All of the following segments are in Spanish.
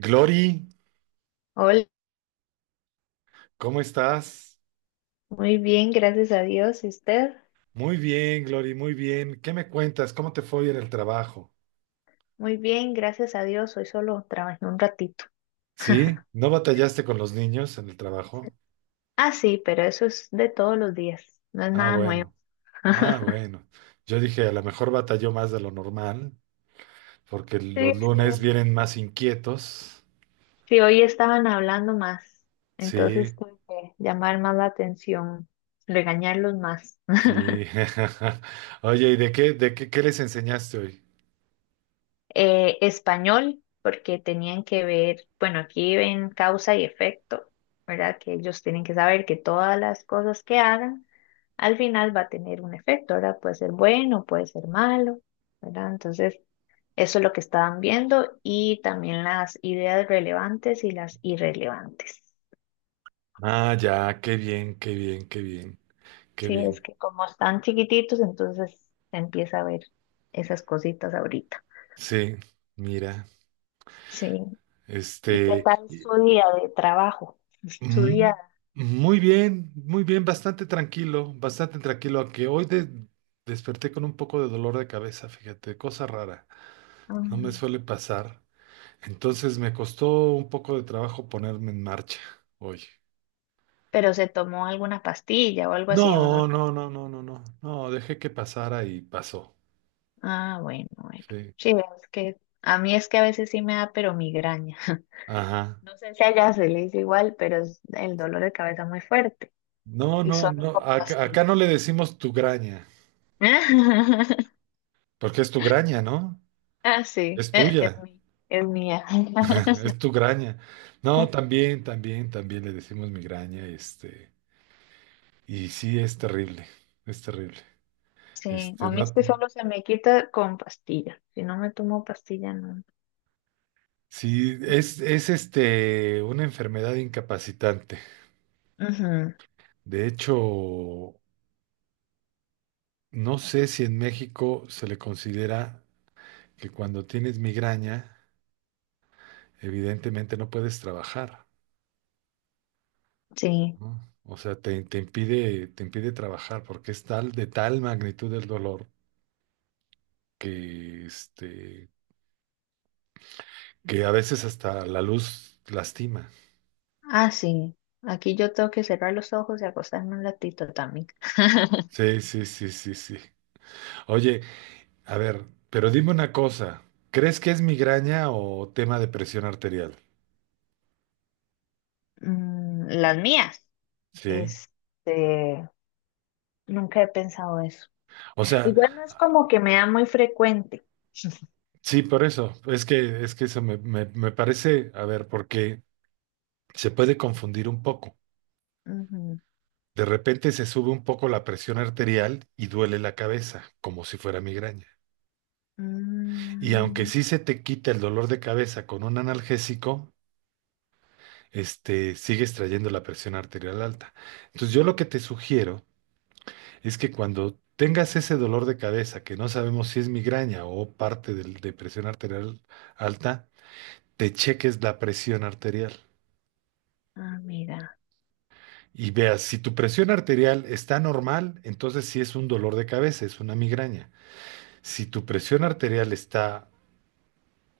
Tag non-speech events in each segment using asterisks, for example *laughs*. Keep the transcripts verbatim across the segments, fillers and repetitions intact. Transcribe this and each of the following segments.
Glory, Hola, ¿cómo estás? muy bien, gracias a Dios. ¿Y usted? Muy bien, Glory, muy bien. ¿Qué me cuentas? ¿Cómo te fue hoy en el trabajo? Muy bien, gracias a Dios. Hoy solo trabajé un ratito. ¿Sí? *laughs* ¿No batallaste con los niños en el trabajo? Ah, sí, pero eso es de todos los días, no es Ah, nada nuevo. bueno. Ah, *laughs* bueno. Yo dije, a lo mejor batalló más de lo normal, porque Sí, los lunes sí. vienen más inquietos. Sí, hoy estaban hablando más, Sí, entonces tuve que llamar más la atención, regañarlos más. sí. *laughs* Oye, ¿y de qué, de qué, qué les enseñaste hoy? Eh, español, porque tenían que ver, bueno, aquí ven causa y efecto, ¿verdad? Que ellos tienen que saber que todas las cosas que hagan al final va a tener un efecto, ¿verdad? Puede ser bueno, puede ser malo, ¿verdad? Entonces, eso es lo que estaban viendo y también las ideas relevantes y las irrelevantes. Ah, ya, qué bien, qué bien, qué bien, qué Sí, es bien. que como están chiquititos, entonces se empieza a ver esas cositas ahorita. Sí, mira, Sí. ¿Y qué este, tal su día de trabajo? *laughs* Su Mm, día. muy bien, muy bien, bastante tranquilo, bastante tranquilo, aunque hoy de- desperté con un poco de dolor de cabeza, fíjate, cosa rara, no me Mm, suele pasar. Entonces me costó un poco de trabajo ponerme en marcha hoy. Pero se tomó alguna pastilla o algo así, uno. No, no, no, no, no, no, no, dejé que pasara y pasó. Ah, bueno, bueno. Sí, Sí, es que a mí es que a veces sí me da, pero migraña. *laughs* ajá. No sé si allá se le dice igual, pero es el dolor de cabeza muy fuerte No, y no, solo no, con acá, pastilla. acá no le decimos tu graña, *laughs* porque es tu graña, ¿no? Ah, sí, Es eh, tuya. es, mi- es mía. *laughs* Es tu graña. No, sí. También, también, también le decimos migraña, este, y sí es terrible, es terrible. Sí, a Este, mí es no, que solo se me quita con pastilla. Si no me tomo pastilla, no. sí, es, es este, una enfermedad incapacitante. Ujú, De hecho, no sé si en México se le considera que cuando tienes migraña, evidentemente no puedes trabajar, sí. ¿no? O sea, te, te impide, te impide trabajar porque es tal, de tal magnitud el dolor que este que a veces hasta la luz lastima. Ah, sí. Aquí yo tengo que cerrar los ojos y acostarme un ratito también. *laughs* Sí, sí, sí, sí, sí. Oye, a ver, pero dime una cosa, ¿crees que es migraña o tema de presión arterial? Mm, las mías. Sí. Este, Nunca he pensado eso. O sea, Igual no es como que me da muy frecuente. *laughs* sí, por eso, es que, es que eso me, me, me parece, a ver, porque se puede confundir un poco. Ujú. De repente se sube un poco la presión arterial y duele la cabeza, como si fuera migraña. Y aunque Mm, sí se te quita el dolor de cabeza con un analgésico, este, sigues trayendo la presión arterial alta. Entonces, yo lo que te sugiero es que cuando tengas ese dolor de cabeza, que no sabemos si es migraña o parte del- de presión arterial alta, te cheques la presión arterial. ah, mira. Y veas, si tu presión arterial está normal, entonces sí es un dolor de cabeza, es una migraña. Si tu presión arterial está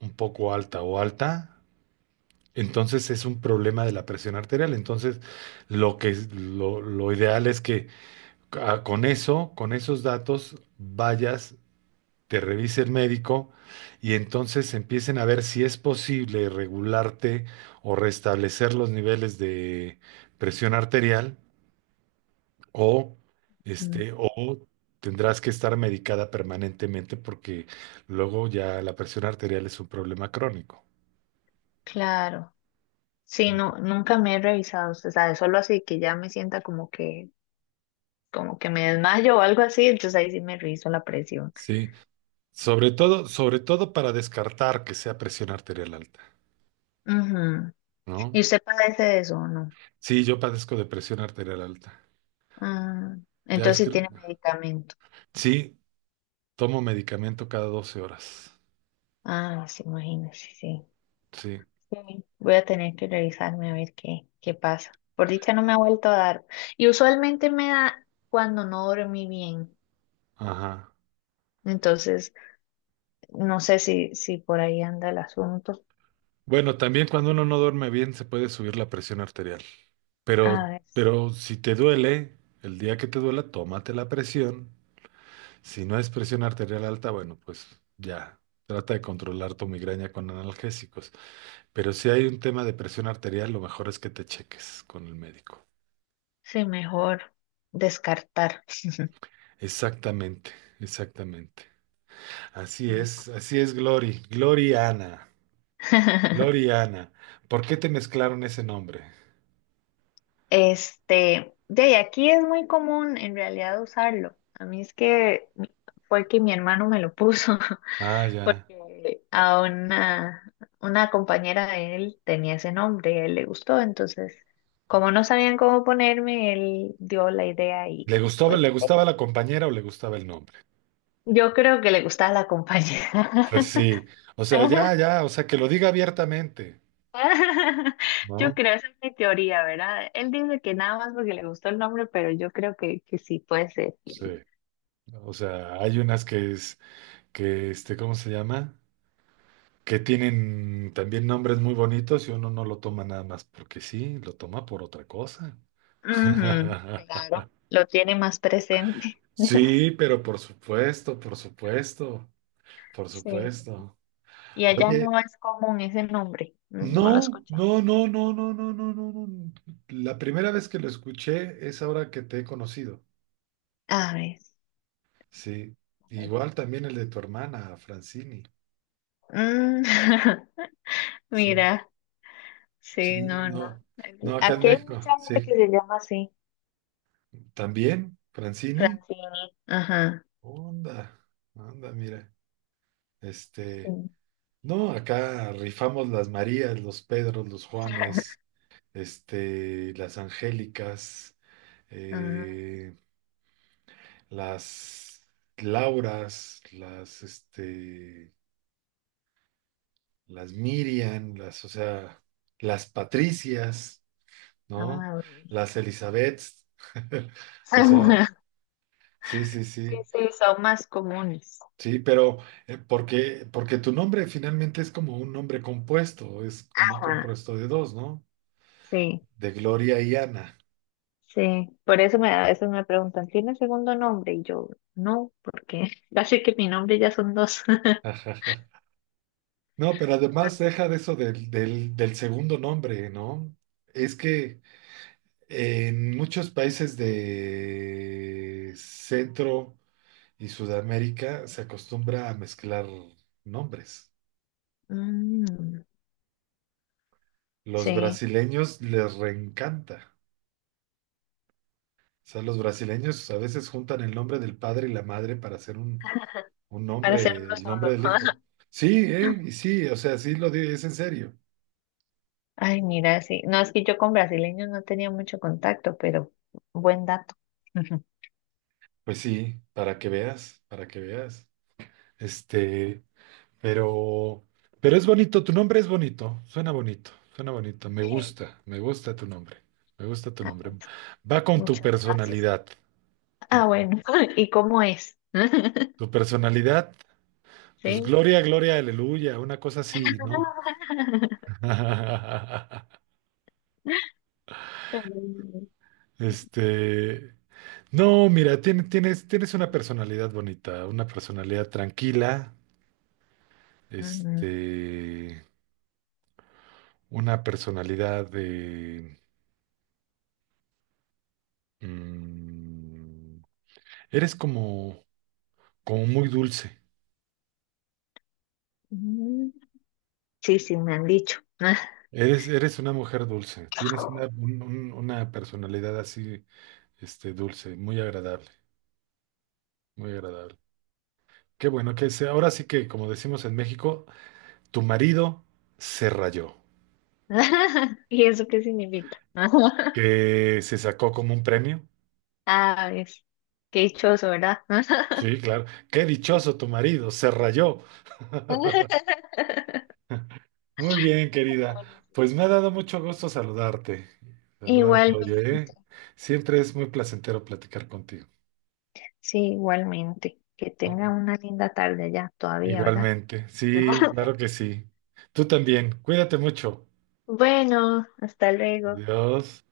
un poco alta o alta, entonces es un problema de la presión arterial. Entonces, lo que es- lo lo ideal es que Ah, con eso, con esos datos, vayas, te revise el médico y entonces empiecen a ver si es posible regularte o restablecer los niveles de presión arterial o este Mm, o tendrás que estar medicada permanentemente porque luego ya la presión arterial es un problema crónico. claro. Sí, no, nunca me he revisado, usted sabe, solo así que ya me sienta como que, como que me desmayo o algo así, entonces ahí sí me reviso la presión. Sí, sobre todo, sobre todo para descartar que sea presión arterial alta, Ujú. ¿no? ¿Y usted padece de eso o no? Sí, yo padezco de presión arterial alta. Ah, Ya es entonces que sí tiene medicamento. sí, tomo medicamento cada doce horas. Ah, sí, imagínese, sí. Sí, Sí, voy a tener que revisarme a ver qué, qué pasa. Por dicha no me ha vuelto a dar. Y usualmente me da cuando no dormí bien. ajá. Entonces, no sé si, si por ahí anda el asunto. Bueno, también cuando uno no duerme bien se puede subir la presión arterial. A Pero, ver, pero si te duele, el día que te duela, tómate la presión. Si no es presión arterial alta, bueno, pues ya. Trata de controlar tu migraña con analgésicos. Pero si hay un tema de presión arterial, lo mejor es que te cheques con el médico. sí, mejor descartar. Exactamente, exactamente. Así es, así es, Glory. Glory Ana. *laughs* Gloriana. ¿Por qué te mezclaron ese nombre? Este, de ahí, aquí es muy común en realidad usarlo. A mí es que fue que mi hermano me lo puso. Ah, *laughs* ya. Porque a una, una compañera de él tenía ese nombre y a él le gustó, entonces como no sabían cómo ponerme, él dio la idea y ¿Le gustaba, pues le así. gustaba la compañera o le gustaba el nombre? Yo creo que le gustaba la compañera. Pues sí. O sea, ya, *laughs* ya. O sea, que lo diga abiertamente, Yo ¿no? creo, esa es mi teoría, ¿verdad? Él dice que nada más porque le gustó el nombre, pero yo creo que, que sí puede ser. Sí. O sea, hay unas que es, que este, ¿cómo se llama? Que tienen también nombres muy bonitos y uno no lo toma nada más porque sí, lo toma por otra cosa. Ujú, *laughs* claro, lo tiene más presente. Sí, pero por supuesto, por supuesto, por Sí. supuesto. Y allá Oye. no es común ese nombre, no, no lo he No, escuchado. no, no, no, no, no, no, no, no. La primera vez que lo escuché es ahora que te he conocido. A ver. Sí. Igual también el de tu hermana, Francini. Mm. *laughs* Sí. Mira, sí, Sí, no, no. no. Aquí No, acá en aquí hay México. mucha gente Sí. que se llama así, También, Francini. Francini. Ajá, Onda, onda, mira. Este. sí. No, acá rifamos las Marías, los Pedros, los Juanes, este, las Angélicas, Ah, eh, las Lauras, las, este, las Miriam, las, o sea, las Patricias, ¿no? ah, ok. Las Elizabeths, *laughs* o sea, *laughs* sí, sí, Sí, sí, sí, son más comunes. sí, pero eh, porque, porque tu nombre finalmente es como un nombre compuesto, es como un Ajá, compuesto de dos, ¿no? sí, De Gloria y Ana. sí. Por eso me, a veces me preguntan, ¿tiene segundo nombre? Y yo, no, porque *laughs* casi que mi nombre ya son dos. *laughs* Pero *laughs* No, pero además sí. deja de eso del, del, del segundo nombre, ¿no? Es que En muchos países de Centro y Sudamérica se acostumbra a mezclar nombres. Mm, Los sí, brasileños les reencanta. O sea, los brasileños a veces juntan el nombre del padre y la madre para hacer un, un para ser nombre, uno el solo. nombre del hijo. *laughs* Sí, ¿eh? Y sí, o sea, sí lo digo, es en serio. Ay, mira, sí. No, es que yo con brasileños no tenía mucho contacto, pero buen dato. Ujú. Pues sí, para que veas, para que veas. Este, Pero, pero es bonito, tu nombre es bonito, suena bonito, suena bonito, me Sí. gusta, me gusta tu nombre, me gusta tu A nombre. ver, Va con tu muchas gracias. personalidad. Ah, En bueno. *laughs* ¿Y cómo es? *laughs* tu personalidad, pues Sí. gloria, gloria, aleluya, una cosa así, ¿no? *laughs* *laughs* Ujú. Este, no, mira, tien- tienes, tienes una personalidad bonita, una personalidad tranquila, este, una personalidad de... mm, eres como... como muy dulce. Ujú. Sí, sí, me han dicho. Eres, eres una mujer dulce. Tienes una, *laughs* un- un- una personalidad así, este, dulce, muy agradable, muy agradable. Qué bueno que se. Ahora sí que, como decimos en México, tu marido se rayó, *laughs* ¿Y eso qué significa? *laughs* que se sacó como un premio. Ah, es qué dichoso, ¿verdad? Sí, claro. Qué dichoso tu marido, se rayó. *laughs* *laughs* Muy bien, querida. Pues me ha dado mucho gusto saludarte. Saludarte, oye, Igualmente. ¿eh? Siempre es muy placentero platicar contigo. Sí, igualmente. Que tenga una linda tarde ya todavía, ¿verdad? Igualmente. Sí, *laughs* claro que sí. Tú también. Cuídate mucho. Bueno, hasta luego. Adiós.